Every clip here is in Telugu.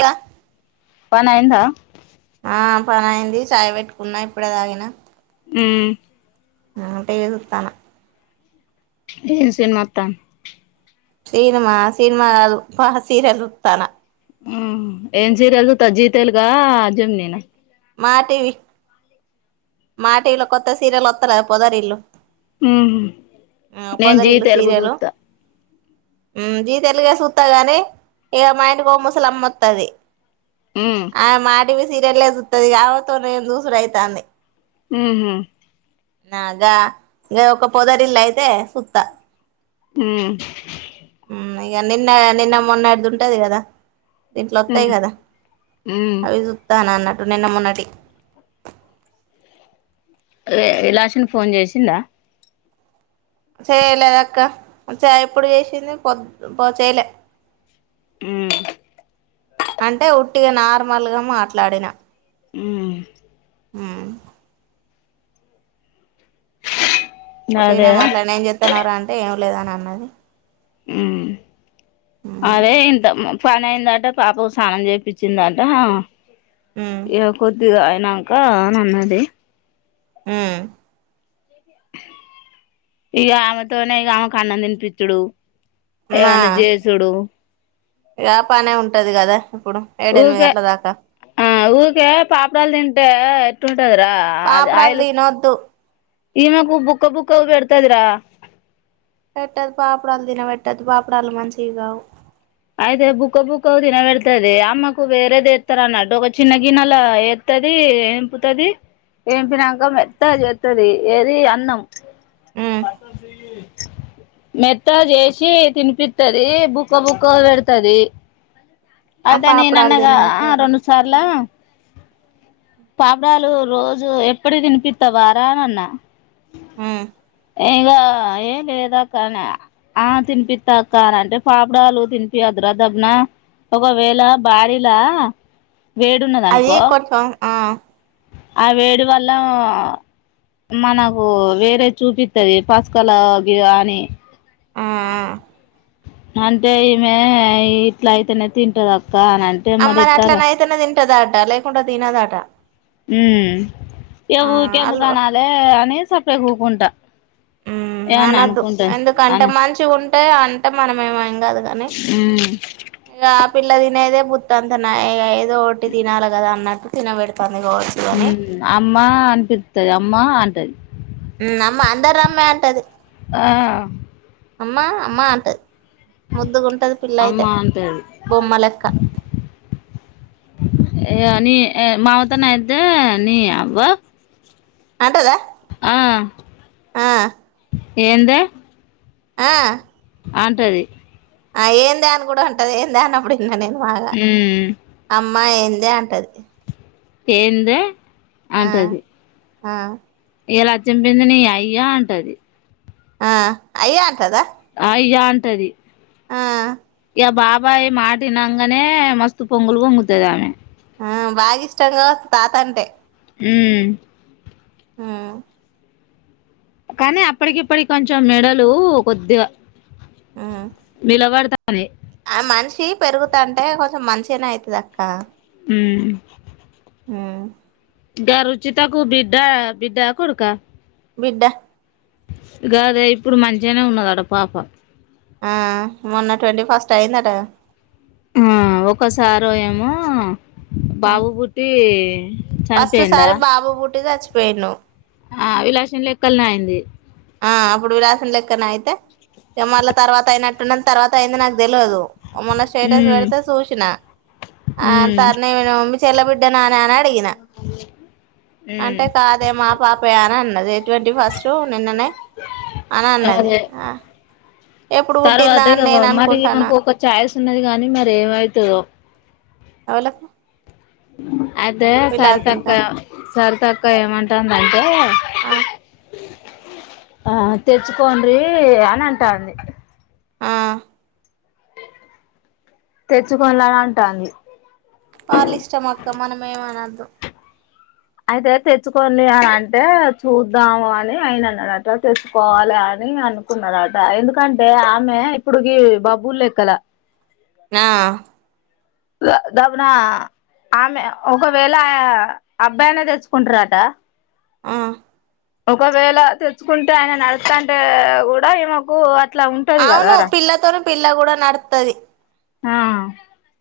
ఏద పనయింద ఆ పన అయింది చాయ పెట్టుకున్నా ఇప్పుడే తాగిన ఉ ఆ టీవీ చూత్తన్న ఏం సినిమా అత్తంది సినిమా సినిమా కాదు సీరియల్ సూత్తన్న ఉ ఏం సీరియల్ చూస్తన్నావ్ జీ తెలుగా జెమినీ నా మా టివి మాటీవీలో కొత్త సీరియల్ వత్తలేదా పొదరి ఇల్లు ఉ నేను జీ తెలుగు సీరియలు చూస్తా జీ తెెలుగే సుతా గాని ఇక మా ఇంటికో ముసలమ్మ అత్తది ఉమ్ ఆ మాటీవీ సీరియలే సూత్తది ఆమెతోని నేను సూసుడైతాంది ఉహు నాగా నేను ఒక పొదరిల్లు అయితే సుత్తా ఉ అయ్యా నిన్న నిన్న మొన్నడిది ఉంటది కదా దీంట్లో వత్తయి ఉమ్ కదా ఉమ్ అవి చూత్తను అన్నట్టు నిన్న మొన్నటియి ఏ విలాష్ని ఫోన్ చేసిందా చేయలేదక్క ఇప్పుడు చేసింది పొద్ చేయలే ఉ అంటే ఉట్టిగా నార్మల్గా మాట్లాడిన ఆ ఆ టి న అదే మాట్లాడి ఏం చెప్తున్నన్నారుా అంటే లేదా అని అన్నది ఆ ఉమ్ అదే ఇంత పనియిందట పాపకు స్నానం చేపిచిందంట ఉమ్ ఏ కొద్ది నాకా నన్నది ఆ ఇక ఆమెతోనే ఈ ఆమెకు అన్నం దని పిచ్చుడు ఎనజసుడు వ పనే ఉంటది కదా ఇప్పుడు ఏడ ఎనిమిది ఊకే గంటల దాకా. ఆ ఊకే పాపడాలు తింటేటు పాపుడల్ల్ ల్ది నోద్దు ఈ మకు బుక్క బుక్కఊ పెడతాదరా పెట్టదు పాపడాలు తినబెట్టదు పాపడాల్ మంచివి కావు. అయితే బుక్క బుక్క తినబెడతది అమ్మకు వేరేదిస్తారు అన్నట్టు. ఒక చిన్న గిన్నెలా ఏస్తుది ఎంపుతుది. ఎంపినాక మత్త అదిస్తుది. ఏది అన్నం ఉమ్ బత సయ [inaudible] మెత్త చేసి తినిపిస్తది బుక్క బుక్ కో పెడతుది ఆ అదా న పాపడాలు అన్నగా ఆ తినబెట్టద్దు రెండు సార్లా పాపడాలు రోజు ఎప్పుడు తినిపిస్తా వరా అనిన్న ఆ ఇంకా ఏం లేద అక్క అని ఆ తినిపిస్తా అక్క. అ అంటే పాపుడాలు తినిపి అదురా దబిన. ఒకవేళ భారలా అది కొసం ఆ ఆ వేడి వల్ల మనకు వేరే చూపిస్తుది పసుకల అని ఆ అంటే ఈమె ఇట్లా అయితేనే తింటది అక్క. కానంటే మరి ఇస్తారా ఇట్టా దాట లేకుంటె తీనా దాటా ఎవఊక అల్ దుకానాల అని సప్పుడే కూకుంటా అనద్దు ఎందుకంటే అని మంచి ఉంట అంటే అంటే మనమేమ కాదు కానీ ఉమ్ ఇక పిల్ల తినేదే బుత్త అంత ఏదో ఒకటి తినాలి కదా అన్నట్టు తినబెడతాను అమ్మ మా అమ్మా అపి ది అమ్మా అంటది అమ్మ అంద రామ్ మంటది ఆ అమ్మా అమ్మా అంటది ముద్దుగుంటది అమ్మ పిల్లయితే అంటది బొమ్మ లెక్క ఏ నీ మావ తోనైతే నీ అబ్బ అంటదా ఆ ఆ ఎంత ఆ అంటది ఆ ఏందే నీ కూడా ఉంటది ఏందే అప్పుడు న్న నేను మా అమ్మ మ్మ్ అమ్మా ఏందే అంటది ఏందే ఆ అంటది ఆ ఇలా చంపింది నీ అయ్యా అంటది ఆ అయ్య అంటదా అ అయ్య అంటది ఆ ఇంకా బాబాయ్ మాటినాంగానే మస్తు పొంగులు పొంగుతుది ఆమె ఆ బాగా ఇష్టంగా కదా తాత అంటే అమ్ ఆమ్ కానీ అప్పటికిప్పటి కొంచెం మెడలు కొద్దిగా ఉమ్ విలా వారత అరే ఆ మనిషి పెరుగుతంటే కొంచెం మనిషినే అవుతది అక్క అమ్ ఆమ్ గా రుచితకు బడ్డ బడ్డ కొడుకా బిడ్డ కాదే ఇప్పుడు మంచిగానే ఉన్నదడ పాప ఆ మొన్న ట్వంటీ ఫస్ట్ అయియందట ఆ ఒకసారో ఏమో బాబు బుట్టి అం ఫస్ట్ సారి బాబు పుట్టు సచ్చిపో వెను ఆ అ విలాషం లెక్కల్నా అయింది ఆ అప్పుడు విలాసం లెక్కన అయితే ఎమర్ల తర్వాత అయినట్ పుటిన తర్వాత అయింది నాకు తెలవదు మన్న స్టేటస్ ఉమ్ పెడితే చూసిన అ త ఉమ్ నను మీ చెల్లబిడ్డ నాని అని అడిగిన ఉమ్ అంటే కాదే మా పాపయ అని అన్నది ట్వంటీ ఫస్ట్ నిన్ననే ఆన్ అన్నది అదే ఆ ఎప్పుడు పుట్టిందా తర్వాత అని నేను మరి అనుకుంటానా మకు ఒక ఛాయిస్ స్తున్నది కాగానీ మర ఏమవుతుందో అవులా [inaudible] అయితే సర్తక సర్తక్ ఇ ఏమంటండంటే ఆ ఆ తెచ్చుకోండ్రి అని అంటాంది ఆ తెచ్చుకోల అని అంటుంది వల్ల ఇష్టం అక్క మనం ఏమన్ క్క అయితే తెచ్చుకోండి అని అంటే చూద్దాము అని అయిన అన్నాడట తెచ్చుకోవాలి అని అనుకున్నడట ఎందుకంటే ఆమె ఇప్పుడుకి బాబ్బు లెక్కల ఆ దబున ఆమె ఒకవేళ ఆ అబ్బాయినే తెచ్చుకుంటారట ఆ ఒకవేళ తెచ్చుకుంటే ఆయన నడుస్తంటే కూడా ఈమెకు అట్లా ఉంటది అవును కదారా పిల్ల తోనే పిల్ల కూడా నడుతది ఆ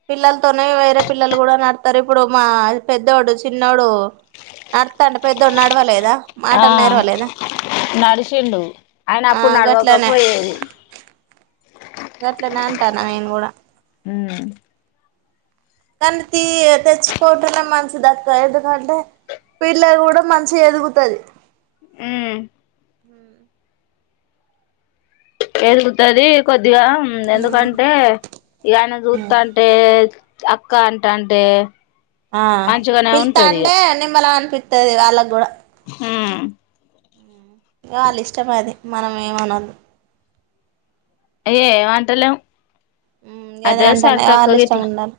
పిల్లలతోనే వేరే పిల్లలు కూడా నడతారు ఇప్పుడు మా పెద్దొడు చిన్న డు నడుతంటే పెద్దోడు నడవలేదా ఆ మాటలు నేరువ లేదా నడిచిండు ఆయన ఆ అప్పుడు గట్లనే నడవకపోయేది గట్లనే అంటాన నేను కూడా హమ్ కానీ తీ తెచ్చుకోవటమ మంచి అక్క ఎందుకంటే పిల్ల కూడ మంచిగ ఎదుగుతది హమ్ ఎదుగుతది కొద్ది కొద్దిగా ఎందుకంటే ఇక ఆయన చూస్తాంటే అక్క అంటంటే ఆ పిల్తంటే నిమ్మలం అనిపిస్తుంది తెల్తాది వాళ్ళకి కూడ హుమ్ వాళ్ళ ఇష్టం అది మనం ఏమానొద్దు. అయ్యో ఏమంటలేము అదే అంటానే వాళ్ళ ఇష్టం ఉండాలి.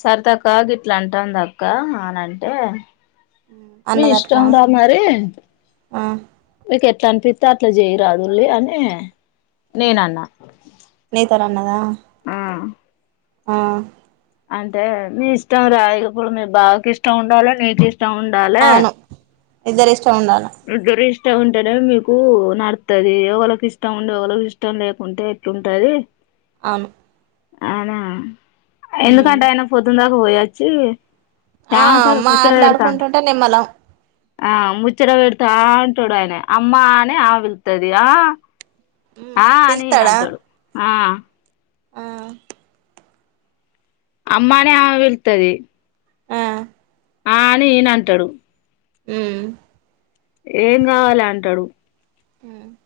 సరితక్క గిట్ల అంటంది అక్క అని అంటే. మీ అన్నది అట్లా ఇష్టం రా మరి ఆ మీకు ఎట్లానిపితే. ఎట్లా అనిపిస్తే అట్లా చేయరాదుండ్రి నీ తోని అన్నదా ఆ ఆ అంటే మీ ఇష్టం రా. ఇప్పుడు మీ బావ కి ఇష్టం ఉండాలి. నీకు ఇష్ట ఇష్టం ఉండాలి. ఇద్దరిష్టం ఇష్టం ఉండాలా ఇష్టం ఉంటేనే మీకు నడతది. ఓలకి ఇష్టం ఉండి ఒఓలకి ఇష్టం లేకుంటే ఎట్లుంటది. అను అవునా ఎందుకంటే అయన పొద్దునదాకా పోయొచ్చి ఆమ్ ఆమెతోని మా ముచ్చట ఆటలు పెడతాండు ఆడుకుంటుంటే నమ్మలం పెడుతా అంటాడు ఆయన అమ్మానే ఆ వెళ్తుది. ఆ ఆ అని నా పిలుత్తాడా అంటోడు ఆ ఆ అమ్మానే ఆ వెళతది ఆ ఆ అని ఈయన అంటాడు అ ఏం కావాల అంటాడు. అ [inaudible]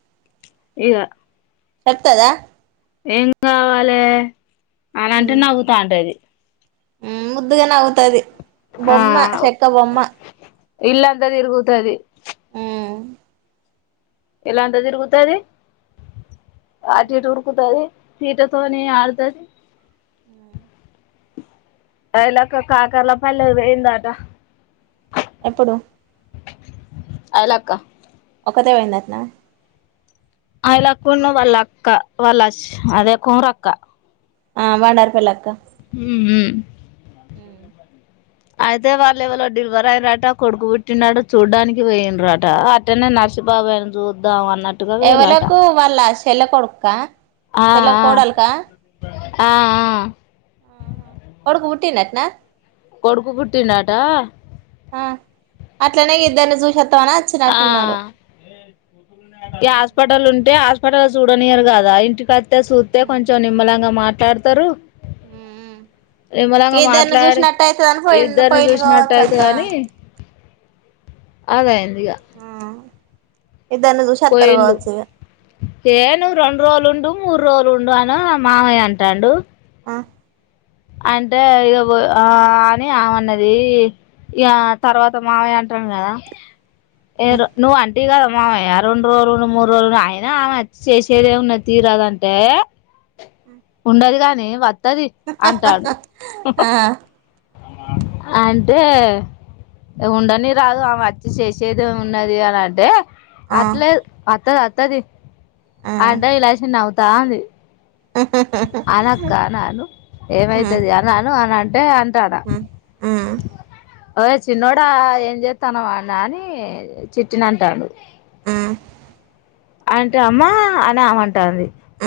ఇద చెప్తదా ఎం కావాలి. అన అంటే నవ్వుతూ ఉంటేది ఉ ముద్దుగానే ఆగుతాది బొమ్మ చెక్క బొమ్మ ఇల్ అంతది ఇరుగుతుది ఆ ఎలా అంతదిరు కుతదు ఆటి ఇటు ఉరుకుతుది పీటతోనే ఆడదరి ఆ అలాక [unintelligible] ఇందాక ఎప్పుడు ఆయిలక్క ఒకతె పోయిందట నా అయలాక్క ఉండాల వాళ్ళ అక్క వాళ్ళ వలశూ అదే కూర అక్క ఆ వాండారి పేల్లక్క హుమ్ హూ ఉమ్ అయితే వాళ్ళు ఎవరో డిలివర్ అయినారట కొడుకుబుట్టిన్నాడు చూడ్డానికి పోయిండ్రట అట్టనే నర్సిీబాబాయని చూద్దాం అన్న ఎవలకు వాళ్ళ చెల్ల కొడుకు క ఆ చెల్ల ఆ కొడాల క ఆ ఆ కొడుకు ఉట్టియాట్నా కొడుకు పుట్టిండుట ఆ అట్లనే ఇద్దరిని జూషత్ ఆ ఈ హాస్పిటల్ ఉంటే పటలా చూడనియరు కదా ఇంటి క చూత్తే కొంచెం నిమ్మలంగా మట్ ట్లాడతారు ఉమ్ ఆ ఏద్దరిని మాట్లాడి చూసినట్టు అయితుందని ప ఇద్దరిని పైలు కావచ్చ అక్క అదే అయ్యిందిగా ఆ ఇద్దరిని పోయిండు చూషత్తరగావచ్చ ఏ ను్వు రెండు రోజులుండు మూడు రోజులుండు అను మామయ్య అంటాడు ఆ అంటే ఇదో ఆ అని ఆమ అన్నది ఇక తర్వాత మావయ అంటాను కదా ఏదో నువు ఆంటివి కదా రెండు రోజులుండు మూడు రోజులు అయిన ఆమెచ్చి చేసేదేమున్నా తీరాదంటే ఉండది కాద్ నే వాత్ తది అంటాడు ఆ అంటే ఉండని రాదు ఆమె వచ్చి చేస్ చేదం ఏం ఉన్నది అని అంటే ఆ అట్లా లేద్ అత్త ఆ తది ఆ అంటే ఇలాస నవు తాంది అనక్క అను అను ఏమైతుది అను అను అన్నాన టే అం ఆ ఆ యే చిన్నోడ ఏం చేస్తాను అ అని చిట్టిన అంటాడు ఆ అంట అమ్మా అని అమంటాంది ఆ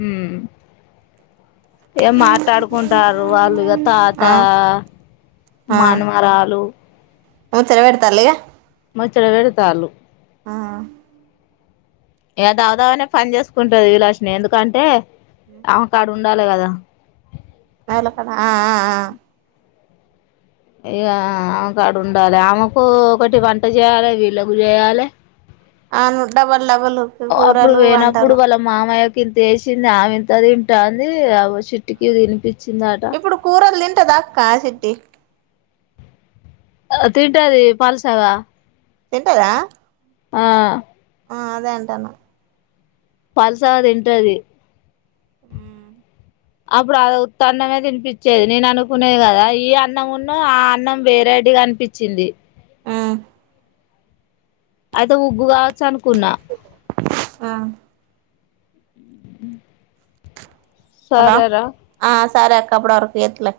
ఉ ఏ మాట్లాడుకుంటారు అల్గ తాత ఆ మానమరాలు ను తెెరవ పెడతారలఇగ మచ్చట వెడతాలు ఆ ఏద అవుదావనే పని చేసుకుంటది. విలాష్ని ఎందుకంటే అమకాడు ఉండాలి కదా. నల క ఇక ఆమెకాడు ఉండాలి ఆమెకు ఒకటి వంట చేయాలి వీళ్ళకు చేయాలి అవును డబల్ డబల్ కూరలు వంటలు ఇంతేసింది ఆమె ఇంతది వింటాంది అ చుటికి తనిపించిందాట కట్టదా కా సిటి తింటది పాల్సవా తింటదా ఆ ఆ అదేంటన్న పల్సది ఏంటది ఆ అప్పుడు అద ఉత్త అన్నమే తినిపించేది. నేను అనుకునేది కదా ఈ అన్నం ఉన్నా ఆ అన్నం వేరేడిగా అనిపించింది. ఆ అది ఉగ్గుకవచు చనుకున్నా ఉమ్ సరరా సారే అక్క అప్పడ వరకు చేతలే